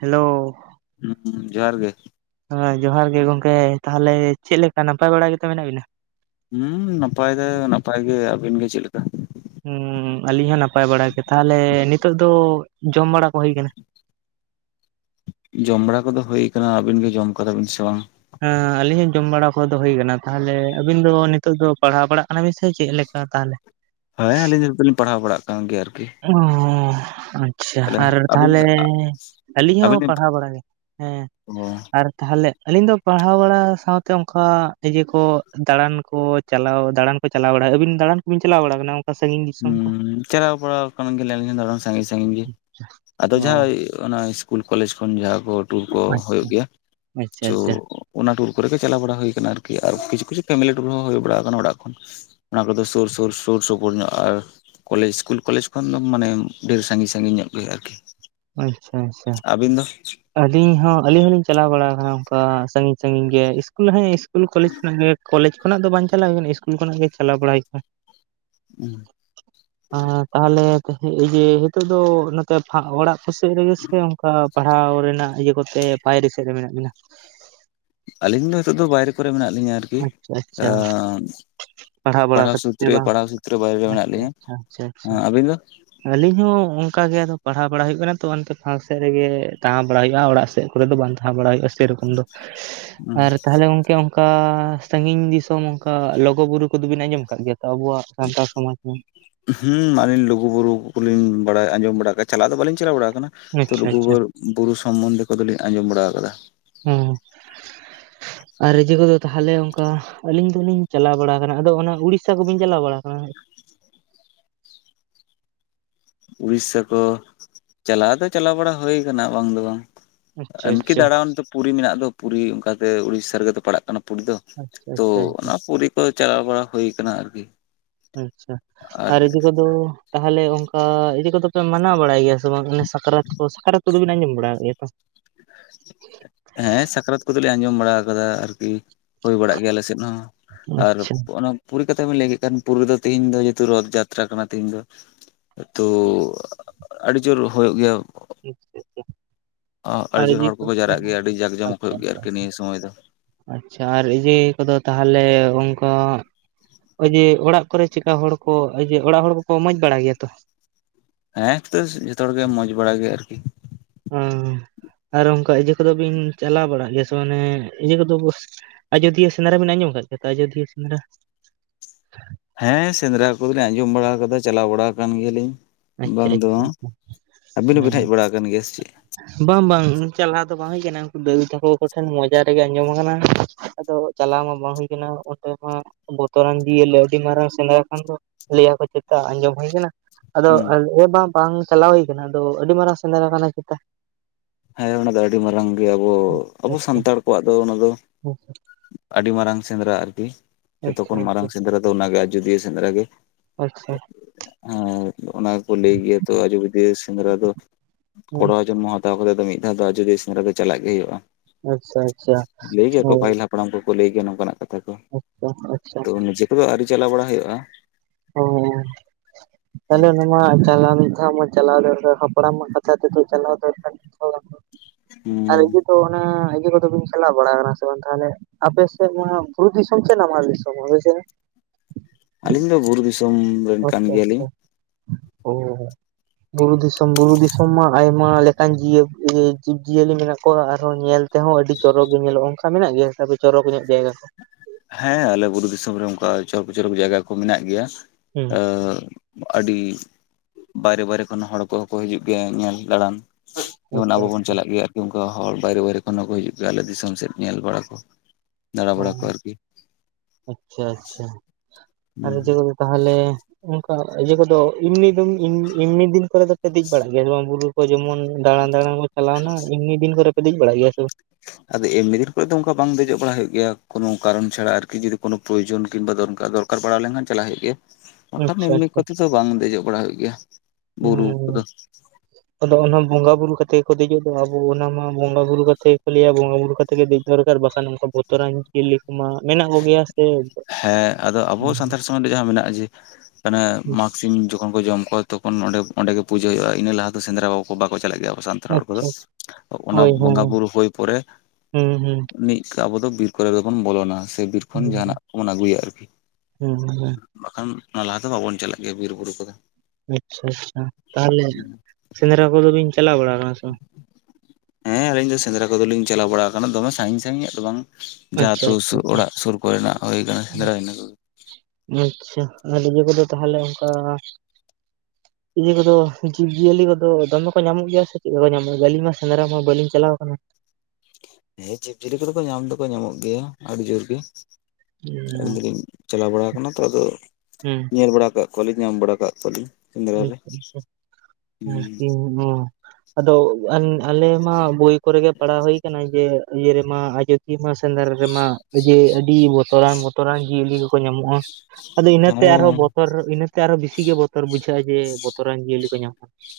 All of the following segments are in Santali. ᱦᱮᱞᱳ᱾ ᱦᱸ ᱡᱚᱦᱟᱨ ᱜᱮ ᱾ ᱦᱮᱸ ᱡᱚᱦᱟᱨ ᱜᱮ ᱜᱚᱝᱠᱮ, ᱛᱟᱦᱚᱞᱮ ᱪᱮᱫ ᱞᱮᱠᱟ ᱱᱟᱯᱟᱭ ᱵᱟᱲᱟ ᱜᱮᱛᱚ ᱢᱮᱱᱟᱜ ᱵᱤᱱᱟ? ᱦᱩᱸ ᱱᱟᱯᱟᱭ ᱫᱚ ᱱᱟᱯᱟᱭ ᱜᱮ ᱾ ᱟᱹᱵᱤᱱ ᱜᱮ ᱪᱮᱫ ᱞᱮᱠᱟ? ᱦᱸ ᱟᱹᱞᱤᱧ ᱦᱚᱸ ᱱᱟᱯᱟᱭ ᱵᱟᱲᱟ ᱜᱮ ᱛᱟᱦᱚᱞᱮ, ᱱᱤᱛᱚᱜ ᱫᱚ ᱡᱚᱢ ᱵᱟᱲᱟ ᱠᱚ ᱦᱩᱭ ᱟᱠᱟᱱᱟ? ᱡᱚᱢ ᱵᱟᱲᱟ ᱠᱚᱫᱚ ᱦᱩᱭ ᱟᱠᱟᱱᱟ, ᱟᱹᱵᱤᱱ ᱜᱮ ᱡᱚᱢ ᱠᱟᱫᱟ ᱵᱤᱱ ᱥᱮ ᱵᱟᱝ? ᱦᱮᱸ ᱟᱹᱞᱤᱧ ᱦᱚᱸ ᱡᱚᱢ ᱵᱟᱲᱟ ᱠᱚᱫᱚ ᱦᱩᱭ ᱠᱟᱱᱟ, ᱛᱟᱦᱚᱞᱮ ᱟᱹᱵᱤᱱ ᱫᱚ ᱱᱤᱛᱚᱜ ᱫᱚ ᱯᱟᱲᱦᱟᱣ ᱯᱟᱲᱟᱜ ᱠᱟᱱᱟ ᱵᱤᱱ ᱥᱮ ᱪᱮᱫ ᱞᱮᱠᱟ ᱛᱟᱦᱚᱞᱮ? ᱦᱮᱸ ᱟᱹᱞᱤᱧ ᱱᱤᱛ [unintelligible] ᱞᱤᱧ ᱯᱟᱲᱦᱟᱣ ᱵᱟᱲᱟᱜ ᱠᱟᱱ ᱜᱮᱭᱟ ᱟᱨᱠᱤ [unintelligible] ᱟᱪᱪᱷᱟ ᱛᱟᱦᱞᱮ ᱟᱨ ᱟᱹᱵᱤᱱ ᱛᱟᱦᱚᱞᱮ ᱟᱹᱞᱤᱧ ᱟᱹᱵᱤᱱ ᱦᱚᱸ ᱯᱟᱲᱦᱟᱣ ᱵᱟᱲᱟ ᱜᱮ ᱦᱮᱸ ᱟᱨ ᱛᱟᱦᱚᱞᱮ ᱟᱹᱞᱤᱧ ᱫᱚ ᱯᱟᱲᱦᱟᱣ ᱵᱟᱲᱟ ᱥᱟᱶᱛᱮ ᱚᱱᱠᱟ ᱤᱡᱟᱹ ᱠᱚ ᱫᱟᱬᱟᱱ ᱠᱚ ᱪᱟᱞᱟᱣ ᱫᱟᱬᱟᱱ ᱠᱚ ᱪᱟᱣ ᱵᱟᱲ ᱟᱹᱵᱤᱱ ᱫᱟᱲᱟᱱ ᱠᱚᱵᱤᱱ ᱪᱟᱞᱟᱣ ᱵᱟᱲᱟ ᱠᱟᱱᱟ ᱥᱟᱺᱜᱤᱧ ᱫᱤᱥᱚᱢ ᱦᱩᱸ ᱠᱚ? ᱪᱟᱞᱟᱣ ᱵᱟᱲᱟᱣ ᱠᱟᱱ ᱜᱮᱭᱟᱞᱤᱧ [unintelligible] ᱥᱟᱺᱜᱤᱧ ᱥᱟᱺᱜᱤᱧ ᱜᱮ ᱟᱫᱚ ᱡᱟᱦᱟᱸ ᱚ ᱚᱱᱟ ᱤᱥᱠᱩᱞ ᱠᱚᱞᱮᱡᱽ ᱠᱷᱚᱱ ᱡᱟᱦᱟᱸ ᱠᱚ ᱴᱩᱨ ᱠᱚ ᱦᱳᱭᱳᱜ ᱟᱪᱪᱷᱟ ᱜᱮᱭᱟ ᱟᱪᱪᱷᱟ ᱪᱳ ᱟᱪᱪᱷᱟ ᱚᱱᱟ ᱴᱩᱨ ᱠᱚᱨᱮᱜᱮ ᱪᱟᱞᱟᱣ ᱵᱟᱲᱟ ᱦᱩᱭ ᱠᱟᱱᱟ ᱟᱨᱠᱤ ᱟᱨ ᱠᱤᱪᱷᱩ ᱠᱤᱪᱷᱩ ᱯᱷᱢᱮᱞᱤ ᱴᱩᱨ ᱦᱚᱸ ᱦᱩᱭ ᱵᱟᱲᱟ ᱠᱟᱱᱟ ᱚᱲᱟᱜ ᱠᱷᱚᱱ ᱚᱱᱟ ᱠᱚᱫᱚ ᱥᱳᱨ ᱥᱳᱨ ᱥᱳᱨ ᱥᱳᱯᱳᱨ ᱧᱚᱜ ᱟᱨ ᱠᱚᱞᱮᱡᱽ ᱥᱤᱥᱠᱩᱞ ᱠᱚᱞᱮᱡᱽ ᱠᱷᱚᱱ ᱫᱚ ᱢᱟᱱᱮ ᱰᱷᱮᱨ ᱥᱟᱺᱜᱤᱧ ᱥᱟᱺᱜᱤᱧ ᱧᱚᱜ ᱜᱮ ᱟᱨᱠᱤ ᱟᱪᱪᱷᱟ ᱟᱪᱪᱷᱟ ᱟᱹᱵᱤᱱ ᱫᱚ? ᱟᱹᱞᱤᱧ ᱦᱚᱸ ᱟᱹᱞᱤᱧ ᱦᱚᱸᱞᱤᱧ ᱪᱟᱞᱟᱣ ᱵᱟᱲᱟ ᱠᱟᱱᱟ, ᱚᱱᱠᱟ ᱥᱟᱺᱜᱤᱧ ᱥᱟᱹᱜᱤᱧ ᱜᱮ ᱤᱥᱠᱩᱞ ᱦᱮᱸ ᱤᱥ ᱤᱥᱠᱩᱞ ᱠᱚᱞᱮᱡᱽ ᱠᱷᱚᱱᱟᱜ ᱜᱮ ᱠᱚᱞᱮᱡᱽ ᱠᱷᱚᱱᱟᱜ ᱫᱚ ᱵᱟᱝ ᱪᱟᱞᱟᱣ ᱦᱩᱭ ᱠᱟᱱᱟ ᱤᱥᱠᱩᱞ ᱠᱷᱚᱱᱟᱜ ᱜᱮ ᱪᱟᱞᱟᱣ ᱵᱟᱲᱟ ᱦᱩᱭ ᱠᱟᱱᱟ [unintelligible] ᱟ ᱛᱟᱦᱚᱞᱮ ᱮ ᱡᱮ ᱦᱤᱛᱚᱜ ᱫᱚ ᱱᱚᱛᱮ ᱯᱷᱟ ᱚᱲᱟᱜ ᱥᱳᱨ ᱨᱮᱜᱮ ᱥᱮ ᱚᱱᱠᱟ ᱯᱟᱲᱦᱟᱣ ᱨᱮᱱᱟᱜ ᱤᱭᱟᱹ ᱠᱚᱛᱮ ᱵᱟᱭᱨᱮ ᱥᱮᱫ ᱨᱮ ᱢᱮᱱᱟᱜ ᱵᱤᱱᱟ? ᱟᱹᱞᱤᱧ ᱫᱚ ᱱᱤᱛᱚᱜ ᱫᱚ ᱵᱟᱭᱨᱮ ᱠᱚᱨᱮᱜ ᱢᱮᱱᱟᱜ ᱞᱤᱧᱟ ᱟᱨᱠᱤ, ᱟᱪᱪᱷᱟ ᱟᱪᱪᱷᱟ ᱮᱜ ᱵᱟᱲᱟ ᱯᱟᱲᱦᱟᱣ ᱠᱷᱟᱹᱛᱤᱨ ᱛᱮ ᱥᱩᱛᱨᱮ, ᱵᱟᱝ ᱯᱟᱲᱦᱟᱣ ᱥᱩᱛᱨᱮ ᱵᱟᱭᱨᱮ ᱨᱮ ᱢᱮᱱᱟᱜ ᱟᱪᱪᱷᱟ ᱞᱤᱧᱟ ᱟᱪᱪᱷᱟ ᱟᱪᱪᱷᱟ ᱦᱮᱸ ᱟᱹᱵᱤᱱ ᱫᱚ? ᱟᱹᱞᱤᱧ ᱦᱚᱸ ᱚᱱᱠᱟ ᱜᱮ ᱟᱫᱚ ᱯᱟᱲᱦᱟᱣ ᱵᱟᱲᱟ ᱦᱩᱭᱩᱜ ᱠᱟᱱᱟ ᱛᱚ ᱚᱱᱛᱮ ᱯᱷᱟᱠ ᱥᱮᱫ ᱨᱮᱜᱮ ᱛᱟᱦᱮᱸ ᱵᱟᱲᱟ ᱦᱩᱭᱩᱜᱼᱟ, ᱚᱲᱟᱜ ᱥᱮᱫ ᱠᱚᱨᱮ ᱫᱚ ᱵᱟᱝ ᱛᱟᱦᱮᱸ ᱵᱟᱲᱟ ᱦᱩᱭᱩᱜᱼᱟ ᱥᱮᱨᱚᱠᱚᱢ ᱫᱚ, ᱟᱨ ᱛᱟᱦᱚᱞᱮ ᱜᱚᱢᱠᱮ ᱚᱝᱠᱟ ᱥᱟᱺᱜᱤᱧ ᱫᱤᱥᱚᱢ ᱚᱱᱠᱟ ᱞᱚᱜᱚ ᱵᱩᱨᱩ ᱠᱚᱫᱚ ᱵᱤᱱ ᱟᱸᱡᱚᱢ ᱠᱟᱫ ᱜᱮᱭᱟ ᱛᱚ ᱟᱵᱚᱣᱟᱜ ᱥᱟᱱᱛᱟᱲ ᱥᱚᱢᱟᱡᱽ [unintelligible] ᱦᱩᱸ ᱟᱹᱞᱤᱧ ᱞᱩᱜᱩ ᱵᱩᱨᱩ ᱠᱚᱞᱤᱧ ᱵᱟᱲᱟᱭ, ᱟᱸᱡᱚᱢ ᱵᱟᱲᱟ ᱠᱟᱜ ᱪᱟᱞᱟᱜ ᱫᱚ ᱵᱟᱹᱞᱤᱧ ᱪᱟᱞᱟᱣ ᱵᱟᱲᱟ ᱠᱟᱱᱟ ᱨᱮ ᱛᱚ ᱟᱪᱪᱷᱟ ᱞᱩᱜᱩ ᱵᱩ ᱟᱪᱪᱷᱟ ᱵᱩᱨᱩ ᱥᱚᱢᱵᱚᱱᱫᱷᱮ ᱠᱚᱫᱚᱞᱤᱧ ᱟᱸᱡᱚᱢ ᱵᱟᱲᱟ ᱠᱟᱫᱟ [unintelligible] ᱟᱨ ᱨᱤᱡᱮ ᱠᱚᱫᱚ ᱛᱟᱦᱚᱞᱮ ᱚᱱᱠᱟ ᱟᱹᱞᱤᱧ ᱫᱚᱞᱤᱧ ᱪᱟᱞᱟᱣ ᱵᱟᱲᱟ ᱠᱟᱱᱟ ᱟᱫᱚ ᱚᱱᱟ ᱩᱲᱤᱥᱥᱟ ᱠᱚᱵᱤᱱ ᱪᱟᱞᱟᱣ ᱵᱟᱲᱟ ᱠᱟᱱᱟ? ᱩᱲᱤᱥᱥᱟ ᱠᱚ ᱪᱟᱞᱟᱣ ᱫᱚ ᱪᱟᱞᱟᱣ ᱵᱟᱲᱟ ᱦᱩᱭ ᱠᱟᱱᱟ ᱵᱟᱝ ᱫᱚ ᱵᱟᱝ ᱟᱪᱪᱷᱟ ᱤᱱᱠᱟ. ᱟᱪᱪᱷᱟ ᱫᱟᱬᱟᱱ ᱛᱚ ᱯᱩᱨᱤ ᱢᱮᱱᱟᱜ ᱫᱚ ᱯᱩᱨᱤ ᱚᱱᱠᱟᱛᱮ ᱩᱲᱤᱥᱥᱟ ᱨᱮᱜᱮ ᱛᱚ ᱯᱟᱲᱟᱜ ᱠᱟᱱᱟ ᱯᱩᱨᱤ ᱫᱚ ᱟᱪᱪᱷᱟ ᱛᱳ ᱟᱪᱪᱷᱟ ᱚᱱᱟ ᱯᱩᱨᱤ ᱠᱚ ᱪᱟᱞᱟᱣ ᱵᱟᱲᱟ ᱦᱩᱭ ᱠᱟᱱᱟ ᱟᱨᱠᱤ ᱟᱪᱪᱷᱟ ᱟᱨ ᱤᱭᱟ. ᱠᱚᱫᱚ ᱛᱟᱦᱚᱞᱮ ᱚᱱᱠᱟ ᱤᱭᱟ. ᱠᱚᱫᱚ ᱯᱮ ᱢᱟᱱᱟᱣ ᱵᱟᱲᱟᱭ ᱜᱮᱭᱟ ᱥᱮ ᱵᱟᱝ ᱚᱱᱮ ᱥᱟᱠᱨᱟᱛ ᱠᱚ ᱥᱟᱠᱨᱟᱛ ᱠᱚ ᱫᱚᱵᱤᱱ ᱟᱸᱡᱚᱢ ᱵᱟᱲᱟ ᱠᱟᱫ ᱜᱮᱭᱟ ᱛᱚ? ᱦᱮᱸ ᱥᱟᱠᱨᱟᱛ ᱠᱚᱫᱚᱞᱤᱧ ᱟᱸᱡᱚᱢ ᱵᱟᱲᱟ ᱠᱟᱫᱟ ᱟᱨᱠᱤ ᱦᱳᱭ ᱵᱟᱲᱟᱜ ᱜᱮᱭᱟ ᱟᱞᱮ ᱥᱮᱫ ᱦᱚᱸ ᱟᱨ ᱟᱪᱪᱷᱟ ᱚᱱᱟ ᱯᱩᱨᱤ ᱠᱟᱛᱷᱟ ᱵᱤᱱ ᱞᱟᱹᱭ ᱠᱮᱫ ᱠᱷᱟᱱ ᱯᱩᱨᱤ ᱫᱚ ᱛᱮᱦᱮᱧ ᱫᱚ ᱡᱮᱦᱮᱛᱩ ᱨᱚᱛᱷ ᱡᱟᱛᱨᱟ ᱠᱟᱱᱟ ᱛᱮᱦᱮᱧ ᱫᱚ ᱛᱚ ᱟᱹᱰᱤ ᱡᱳᱨ ᱦᱳᱭᱳᱜ ᱜᱮᱭᱟ [inaudible] ᱟᱜ ᱟᱹᱰᱤ ᱟᱨ ᱡᱳᱨ ᱤᱭᱟᱹ ᱦᱚᱲ ᱠᱚᱫᱚ ᱠᱚᱠᱚ ᱡᱟᱣᱨᱟᱜ ᱜᱮᱭᱟ ᱟᱹᱰᱤ ᱡᱟᱠ ᱡᱚᱢᱚᱠ ᱟᱪᱪᱷᱟ ᱦᱩᱭᱩᱜ ᱜᱮᱭᱟ ᱟᱪᱪᱷᱟ ᱟᱨᱠᱤ ᱱᱤᱭᱟᱹ ᱥᱚᱢᱚᱭ ᱫᱚ ᱟᱪᱪᱷᱟ ᱟᱨ ᱤᱭᱟ. ᱠᱚᱫᱚ ᱛᱟᱦᱚᱞᱮ ᱚᱝᱠᱟ ᱚ ᱡᱮ ᱚᱲᱟᱜ ᱠᱚᱨᱮ ᱪᱮᱠᱟ ᱦᱚᱲ ᱠᱚ ᱚ ᱡᱮ ᱚᱲᱟᱜ ᱦᱚᱲ ᱠᱚᱠᱚ ᱢᱚᱡᱽ ᱵᱟᱲᱟ ᱜᱮᱭᱟ ᱛᱚ? ᱦᱮᱸ ᱛᱚ ᱡᱷᱚᱛᱚ ᱦᱚᱲᱜᱮ ᱢᱚᱸᱡᱽ ᱵᱟᱲᱟ ᱜᱮ ᱟᱨᱠᱤ᱾ ᱚ ᱟᱨ ᱚᱱᱠᱟ ᱤᱡᱟ. ᱠᱚᱫᱚ ᱵᱤᱱ ᱪᱟᱞᱟᱣ ᱵᱟᱲᱟᱜ ᱜᱮᱭᱟ ᱥᱮ ᱢᱟᱱᱮ ᱤᱡᱟ. ᱠᱚᱫᱚ ᱟᱡᱚᱫᱷᱤᱭᱟᱹ ᱥᱮᱸᱫᱽᱨᱟ ᱵᱤᱱ ᱟᱸᱡᱚᱢ ᱠᱟᱫ ᱜᱮᱭᱟ ᱛᱚ ᱟᱡᱚᱫᱷᱤᱭᱟᱹ ᱥᱮᱸᱫᱽᱨᱟ? ᱦᱮᱸ ᱥᱮᱸᱫᱽᱨᱟ ᱠᱚᱫᱚᱞᱤᱧ ᱟᱸᱡᱚᱢ ᱵᱟᱲᱟ ᱠᱟᱫᱟ ᱪᱟᱞᱟᱣ ᱵᱟᱲᱟ ᱠᱟᱱ ᱜᱮᱭᱟᱞᱤᱧ ᱟᱪᱪᱷᱟ ᱵᱟᱝ ᱫᱚ ᱟᱪᱪᱷᱟ ᱵᱟᱝ, ᱟᱹᱵᱤᱱ ᱦᱮᱸ ᱦᱚᱸᱵᱤᱱ ᱦᱮᱡ ᱵᱟᱲᱟ ᱠᱟᱱ ᱜᱮᱭᱟ ᱥᱮ ᱪᱮᱫ? ᱵᱟᱝ ᱵᱟᱝ ᱪᱟᱞᱟᱣ ᱫᱚ ᱵᱟᱝ ᱦᱩᱭ ᱠᱟᱱᱟ, ᱩᱱᱠᱩ ᱫᱟᱹᱫᱩ ᱛᱟᱠᱚ ᱠᱚᱴᱷᱮᱱ ᱢᱚᱡᱟ ᱨᱮᱜᱮ ᱟᱸᱡᱚᱢ ᱠᱟᱱᱟ, ᱟᱫᱚ ᱪᱟᱞᱟᱣ ᱢᱟ ᱵᱟᱝ ᱦᱩᱭ ᱠᱟᱱᱟ ᱚᱸᱰᱮ ᱢᱟ ᱵᱚᱛᱚᱨᱟᱱ ᱡᱤᱭᱟ. ᱞᱤ ᱟᱹᱰᱤ ᱢᱟᱨᱟᱝ ᱥᱮᱸᱫᱽᱨᱟ ᱠᱟᱱ ᱫᱚ ᱞᱮᱭᱟᱠᱚ ᱪᱮᱛᱟ ᱟᱸᱡᱚᱢ ᱦᱩᱭ ᱠᱟᱱᱟ᱾ ᱟᱫᱚ ᱦᱮᱸ ᱮᱞ ᱮᱸ ᱵᱟᱝ ᱪᱟᱞᱟ ᱦᱳᱭ ᱠᱟᱱᱟ ᱟᱫᱚ ᱟᱹᱰᱤ ᱢᱟᱨᱟᱝ ᱥᱮᱸᱫᱽᱨᱟ ᱠᱟᱱᱟ ᱥᱮ ᱪᱮᱛᱟ? ᱦᱮᱸᱚᱱᱟ ᱫᱚ ᱟᱹᱰᱤ ᱢᱟᱨᱟᱝ ᱜᱮ ᱟᱵᱚ, ᱟᱵᱚ ᱟᱪᱪᱷᱟ ᱥᱟᱱᱛᱟᱲ ᱠᱚᱣᱟᱜ ᱫᱚ ᱚᱱᱟ ᱫᱚ ᱼᱼ ᱟᱹᱰᱤ ᱢᱟᱨᱟᱝ ᱥᱮᱸᱫᱽᱨᱟ ᱟᱨᱠᱤ, ᱡᱷᱚᱛᱚ ᱟᱪᱪᱷᱟ ᱠᱷᱚᱱ ᱢᱟᱨᱟᱝ ᱥᱮᱸᱫᱽᱨᱟ ᱫᱚ ᱚᱱᱟᱜᱮ ᱟᱡᱳᱫᱤᱭᱟᱹ ᱥᱮᱸᱫᱽᱨᱟ ᱜᱮ। ᱟᱪᱪᱷᱟ ᱾ ᱦᱮᱸ ᱚᱱᱟ ᱦᱚᱠᱚ ᱞᱟᱹᱭ ᱜᱮᱭᱟ ᱛᱚ ᱟᱡᱚᱫᱤᱭᱟᱹ ᱥᱮᱸᱫᱽᱨᱟ ᱫᱚ ᱠᱚᱲᱦᱟ ᱡᱚᱱᱢᱚᱼᱼ ᱦᱟᱛᱟᱣ ᱠᱟᱛᱮ ᱢᱤᱫ ᱫᱷᱟᱣ ᱫᱚ ᱟᱡᱚᱫᱤᱭᱟᱹ ᱥᱮᱫᱽᱨᱟ ᱫᱚ ᱪᱟᱞᱟᱜ ᱜᱮ ᱦᱩᱭᱩᱜᱼᱟ ᱟᱪᱪᱷᱟ ᱟᱪᱪᱷᱟ ᱾ ᱞᱟᱹᱭ ᱜᱮᱭᱟ ᱠᱚ ᱯᱟᱹᱦᱤᱞ ᱦᱟᱯᱼᱼ ᱦᱟᱯᱲᱟᱢ ᱠᱚᱠᱚ ᱞᱟᱹᱭ ᱜᱮᱭᱟ ᱱᱚᱝᱠᱟ ᱱᱟᱜ ᱠᱟᱛᱷᱟ ᱾ ᱚᱠᱛᱚ ᱟᱪᱪᱷᱟ ᱾ [unintelligible] ᱟᱹᱣᱨᱤ ᱪᱟᱞᱟᱣ ᱵᱟᱲᱟ ᱦᱩᱭᱩᱜᱼᱟ ᱾ ᱚ ᱛᱟᱦᱞᱮ ᱚᱱᱟ ᱢᱟ ᱪᱟᱞᱟᱣ ᱞᱮᱱᱠᱷᱟᱱ ᱢᱟᱼᱼ ᱪᱟᱞᱟᱣ ᱫᱚᱨᱠᱟᱨ ᱦᱟᱯᱲᱟᱢ ᱠᱟᱛᱷᱟ ᱛᱮᱫᱚ ᱪᱟᱞᱟᱣ ᱫᱚᱨᱠᱟᱨ, ᱦᱩᱸ ᱟᱨᱤᱧ ᱵᱩᱪᱼᱼ ᱛᱚ ᱚᱱᱟ ᱤᱭᱟᱹ ᱠᱚᱫᱚ ᱵᱤᱱ ᱪᱟᱞᱟᱣ ᱵᱟᱲᱟ ᱟᱠᱟᱱᱟ ᱥᱮ ᱵᱟᱝ ᱛᱟᱦᱚᱞᱮ? ᱟᱯᱮ ᱥᱮ ᱢᱟ ᱵᱩᱨᱩ ᱫᱤᱥᱚᱢ ᱥᱮ ᱱᱟᱢᱟᱞ ᱫᱤᱥᱚᱢ ᱟᱯᱮ ᱥᱮᱫ [unintelligible] ᱟᱹᱞᱤᱧ ᱫᱚ ᱵᱩᱨᱩ ᱫᱤᱥᱚᱢ ᱾ ᱟᱪᱪᱷᱟ ᱟᱪᱪᱷᱟ ᱾ [unintelligible] ᱵᱩᱨᱩ ᱫᱤᱥᱚᱢ ᱵᱩᱨᱩ ᱫᱤᱥᱚᱢ ᱢᱟ, ᱟᱭᱢᱟ ᱞᱮᱠᱟᱱ ᱡᱤᱭᱟᱹᱞᱤ ᱡᱤᱵᱽ ᱡᱤᱭᱟᱹᱞᱤ ᱢᱮᱱᱟᱜ ᱠᱚᱣᱟ ᱟᱨᱦᱚᱸ ᱧᱮᱞ ᱧᱮᱞ ᱛᱮᱦᱚᱸ ᱟᱹᱰᱤ ᱪᱚᱨᱚᱠ ᱜᱮ ᱧᱮᱞᱚᱜᱼᱟ, ᱚᱱᱠᱟ ᱢᱮᱱᱟᱜ ᱜᱮᱭᱟ ᱥᱮ ᱟᱹᱰᱤ ᱪᱚᱨᱚᱠ ᱧᱚᱜ ᱡᱟᱭᱜᱟ ᱠᱚ? ᱦᱮᱸ ᱟᱞᱮ ᱵᱩᱨᱩ ᱫᱤᱥᱚᱢ ᱨᱮ ᱚᱱᱠᱟ ᱪᱚᱨᱚᱠ ᱪᱚᱨᱚᱠ ᱡᱟᱭᱜᱟ ᱠᱚ ᱢᱮᱱᱟᱜ ᱜᱮᱭᱟ ᱦᱩᱸ ᱾ ᱮᱻ ᱼᱼ ᱟᱹᱰᱤ ᱵᱟᱭᱨᱮ ᱵᱟᱭᱨᱮ ᱠᱷᱚᱱ ᱦᱚᱲ ᱠᱚᱦᱚᱸ ᱠᱚ ᱦᱤᱡᱩᱜ ᱜᱮᱭᱟ ᱧᱮᱞ ᱫᱟᱲᱟᱱ ᱾ ᱡᱮᱢᱚᱱ ᱟᱪᱪᱷᱟ ᱟᱵᱚ ᱵᱚᱱ ᱟᱪᱪᱷᱟ ᱪᱟᱞᱟᱜ ᱜᱮᱭᱟ, ᱟᱨᱠᱤ ᱩᱱᱠᱟ ᱦᱚᱲ ᱵᱟᱭᱨᱮ ᱵᱟᱭᱨᱮ ᱠᱷᱚᱱ ᱦᱚᱸ ᱠᱚ ᱦᱤᱡᱩᱜ ᱜᱮᱭᱟ ᱟᱞᱮ ᱫᱤᱥᱚᱢ ᱥᱮᱫ ᱧᱮᱞ ᱵᱟᱲᱟ ᱠᱚᱼᱼ ᱫᱟᱲᱟ ᱚ ᱵᱟᱲᱟ ᱠᱚ ᱟᱨᱠᱤ ᱾ ᱟᱪᱪᱷᱟ ᱟᱪᱪᱷᱟ, ᱟᱨ ᱦᱩᱸ ᱡᱟᱜᱚ ᱢᱮᱼᱼ ᱛᱟᱦᱚᱞᱮ ᱚᱱᱠᱟ ᱤᱭᱟᱹ ᱠᱚᱫᱚ, ᱮᱢᱱᱤ ᱫᱚ ᱮᱢᱱᱤ ᱫᱤᱱ ᱠᱚᱨᱮ ᱫᱚᱯᱮ ᱫᱮᱡ ᱵᱟᱲᱟᱜ ᱜᱮᱭᱟ ᱥᱮ ᱵᱟᱝ ᱵᱩᱨᱩ? ᱡᱮᱢᱚᱱ ᱫᱟᱲᱟ ᱫᱟᱲᱟᱱ ᱠᱚ ᱪᱟᱞᱟᱣ ᱮᱱᱟ ᱮᱢᱚᱱᱤ ᱫᱤᱱ ᱠᱚᱨᱮ ᱯᱮ ᱫᱮᱡ ᱵᱟᱲᱟᱭ ᱜᱮᱭᱟ ᱥᱮ ᱵᱟᱝ? ᱟᱫᱚ ᱮᱢᱱᱤ ᱫᱤᱱ ᱠᱚᱨᱮ ᱫᱚ ᱚᱱᱠᱟ ᱵᱟᱝ ᱫᱮᱡᱚᱜ ᱵᱟᱲᱟ ᱦᱩᱭᱩᱜ ᱜᱮᱭᱟ, ᱠᱳᱱᱳ ᱠᱟᱨᱚᱱ ᱪᱷᱟᱲᱟ ᱟᱨᱠᱤ ᱡᱩᱫᱤ ᱠᱳᱱᱳᱼᱼ ᱯᱨᱚᱭᱳᱡᱚᱱ ᱠᱤᱝᱵᱟ ᱫᱚᱨᱠᱟᱨ, ᱫᱚᱨᱠᱟᱨ ᱯᱟᱲᱟᱣ ᱞᱮᱱᱠᱷᱟᱱ ᱪᱟᱞᱟᱜ ᱦᱩᱭᱩᱜ ᱜᱮᱭᱟ ᱾ [inaudible] ᱵᱟᱝᱠᱷᱟᱱ ᱮᱢᱱᱤ ᱟᱪᱪᱷᱟ ᱠᱚᱛᱮ ᱫᱚ ᱵᱟᱝ ᱫᱮᱡᱚᱜ ᱵᱟᱲᱟ ᱦᱩᱭᱩᱜ ᱜᱮᱭᱟ ᱾ ᱦᱮᱸ ᱾ ᱟᱫᱚ ᱚᱱᱟ ᱵᱚᱸᱜᱟ ᱵᱩᱨᱩ ᱠᱟᱛᱮ ᱜᱮᱠᱚ ᱫᱮᱡᱚᱜ ᱫᱚ, ᱟᱵᱚ ᱚᱱᱟ ᱢᱟ ᱵᱚᱸᱜᱟ ᱵᱩᱨᱩ ᱠᱟᱛᱮᱜ ᱜᱮᱠᱚ ᱞᱟᱹᱭᱟ ᱵᱚᱸᱜᱟ ᱵᱩᱨᱩ ᱠᱟᱛᱮ ᱜᱮ ᱫᱮᱡᱚᱜᱼᱼ ᱫᱚᱨᱠᱟᱨ ᱵᱟᱝᱠᱷᱟᱱ ᱱᱚᱱᱠᱟ ᱵᱚᱛᱚᱨᱟᱱ ᱡᱤᱭᱟᱹᱞᱤ ᱠᱚᱢᱟ ᱢᱮᱱᱟᱜ ᱠᱚᱜᱮᱭᱟ ᱾ ᱦᱮᱸ ᱟᱫᱚ ᱟᱵᱚ ᱥᱟᱱᱛᱟᱲ ᱥᱚᱢᱟᱡᱽ ᱨᱮ ᱡᱟᱦᱟ ᱢᱮᱱᱟᱜᱼᱟ ᱡᱮ ᱢᱟᱱᱮ ᱢᱟᱜᱽ ᱥᱤᱢ ᱡᱚᱠᱷᱚᱱ ᱠᱚ ᱡᱚᱢ ᱠᱚᱣᱟ ᱛᱚᱠᱷᱚᱱ ᱚᱸᱰᱮ ᱜᱮ ᱯᱩᱡᱟᱹ ᱦᱩᱭᱩᱜᱼᱟ, ᱤᱱᱟᱹ ᱞᱟᱦᱟ ᱫᱚ ᱥᱮᱸᱫᱽᱨᱟ ᱫᱚ ᱵᱟᱠᱚ ᱪᱟᱞᱟᱜ ᱜᱮᱭᱟ ᱾ ᱥᱟᱱᱛᱟᱲ ᱦᱚᱲ ᱠᱚᱫᱚ ᱟᱪᱪᱷᱟ ᱚᱱᱟ ᱦᱳᱭ ᱦᱳᱭ ᱵᱚᱸᱜᱟ ᱵᱩᱨᱩ ᱦᱩᱭ ᱯᱚᱨᱮ ᱦᱩᱸ ᱦᱩᱸ ᱢᱤᱫ ᱟᱵᱚ ᱫᱚ ᱵᱤᱨ ᱠᱚᱨᱮ ᱫᱚᱵᱚᱱ ᱵᱚᱞᱚᱱᱟ, ᱥᱮ ᱵᱤᱨ ᱠᱷᱚᱱ ᱡᱟᱦᱟ ᱱᱟᱜ ᱦᱩᱸ ᱠᱚᱵᱚᱱ ᱟᱹᱜᱩᱭᱟ ᱟᱨᱠᱤ ᱾ ᱦᱩᱸ [unintelligible] ᱵᱟᱠᱷᱟᱱ ᱚᱱᱟ ᱞᱟᱦᱟ ᱫᱚ ᱵᱟᱵᱚᱱ ᱪᱟᱞᱟᱜ ᱜᱮᱭᱟ ᱵᱤᱨᱵᱩᱨᱩ ᱠᱚᱫᱚ ᱾ ᱟᱪᱪᱷᱟ ᱟᱪᱪᱷᱟ, ᱛᱟᱦᱚᱞᱮ ᱥᱮᱸᱫᱽᱨᱟ ᱠᱚᱫᱚ ᱵᱤᱱ ᱪᱟᱞᱟᱣ ᱵᱟᱲᱟ ᱠᱟᱱᱟ ᱥᱮ ᱵᱟᱝ? ᱦᱮᱸ ᱟᱹᱞᱤᱧ ᱫᱚ ᱥᱮᱸᱫᱽᱨᱟ ᱠᱚᱫᱚᱞᱤᱧ ᱪᱟᱞᱟᱣ ᱵᱟᱲᱟ ᱟᱠᱟᱱᱟ, ᱫᱚᱢᱮ ᱥᱟᱺᱜᱤᱧ ᱥᱟᱺᱜᱤᱧ ᱟᱜ ᱫᱚ ᱵᱟᱝ ᱾ ᱡᱟᱦᱟᱸ ᱟᱪᱪᱷᱟ ᱟᱛᱩ ᱟᱪᱪᱷᱟ ᱥᱩᱨ ᱟᱪᱪᱷᱟ ᱚᱲᱟᱜ ᱥᱩᱨ ᱠᱚᱨᱮᱱᱟᱜ ᱦᱩᱭ ᱠᱟᱱᱟ ᱥᱮᱸᱫᱽᱨᱟ ᱤᱱᱟᱹ ᱠᱚᱜᱮ ᱾ ᱟᱪᱪᱷᱟ [unintelligible] ᱛᱟᱦᱚᱞᱮ ᱚᱱᱠᱟ [inaudible] ᱤᱭᱟᱹ ᱠᱚᱫᱚ ᱡᱤᱵᱽ ᱡᱤᱭᱟᱹᱞᱤ ᱠᱚᱫᱚ ᱫᱚᱢᱮ ᱠᱚ ᱧᱟᱢᱚᱜ ᱜᱮᱭᱟ ᱥᱮ ᱪᱮᱫ ᱞᱮᱠᱟ ᱵᱟᱠᱚ ᱧᱟᱢᱚᱜ ᱜᱮᱭᱟ ᱟᱹᱞᱤᱧ ᱢᱟ ᱥᱮᱸᱫᱽᱨᱟ ᱢᱟ ᱵᱟᱹᱞᱤᱧ ᱪᱟᱞᱟᱣ ᱠᱟᱱᱟ ᱾ ᱦᱮᱸ ᱡᱤᱵᱽ ᱡᱤᱭᱟᱹᱞᱤ ᱠᱚᱫᱚ ᱠᱚ ᱧᱟᱢ ᱫᱚᱠᱚ ᱧᱟᱢᱚᱜ ᱜᱮᱭᱟ ᱟᱹᱰᱤ ᱡᱳᱨ ᱜᱮ ᱾ ᱟᱹᱞᱤᱧ ᱫᱚᱞᱤᱧ ᱪᱟᱞᱟᱣ ᱵᱟᱲᱟ ᱟᱠᱟᱱᱟ ᱛᱚ ᱟᱫᱚ ᱦᱩᱸ ᱧᱮᱞ ᱵᱟᱲᱟ ᱟᱠᱟᱜ ᱠᱚᱣᱟᱞᱤᱧ ᱧᱟᱢ ᱵᱟᱲᱟ ᱟᱠᱟᱫ ᱠᱚᱣᱟᱞᱤᱧ ᱾ [inaudible] [unintelligible] ᱟᱫᱚ ᱟᱱ ᱟᱞᱮ ᱢᱟ ᱵᱳᱭ ᱠᱚᱨᱮ ᱜᱮ ᱯᱟᱲᱦᱟᱣ ᱦᱩᱭ ᱟᱠᱟᱱᱟ ᱡᱮ ᱤᱭᱟᱹ ᱨᱮᱢᱟ ᱟᱡᱚ ᱫᱤᱭᱟᱹ ᱢᱟ ᱥᱮᱸᱫᱽᱨᱟ ᱨᱮᱢᱟ ᱡᱮ ᱟᱹᱰᱤ ᱵᱚᱛᱚᱨᱟᱱ ᱵᱚᱛᱚᱨᱟᱱ ᱡᱤᱭᱟᱹᱞᱤ ᱠᱚᱠᱚ ᱧᱟᱢᱚᱜᱼᱟ ᱾ ᱟᱫᱚ ᱤᱱᱟᱹᱛᱮ ᱦᱮᱸ ᱟᱨᱦᱚᱸ ᱵᱚᱛᱚᱨ ᱤᱱᱟᱹᱛᱮ ᱟᱨᱦᱚᱸ ᱵᱮᱥᱤ ᱜᱮ ᱵᱚᱛᱚᱨ ᱵᱩᱡᱷᱟᱹᱜᱼᱟ ᱡᱮ ᱵᱚᱛᱚᱨᱟᱱ ᱡᱤᱭᱟᱹᱞᱤ ᱠᱚ ᱧᱟᱢᱟᱜᱼᱟ ᱾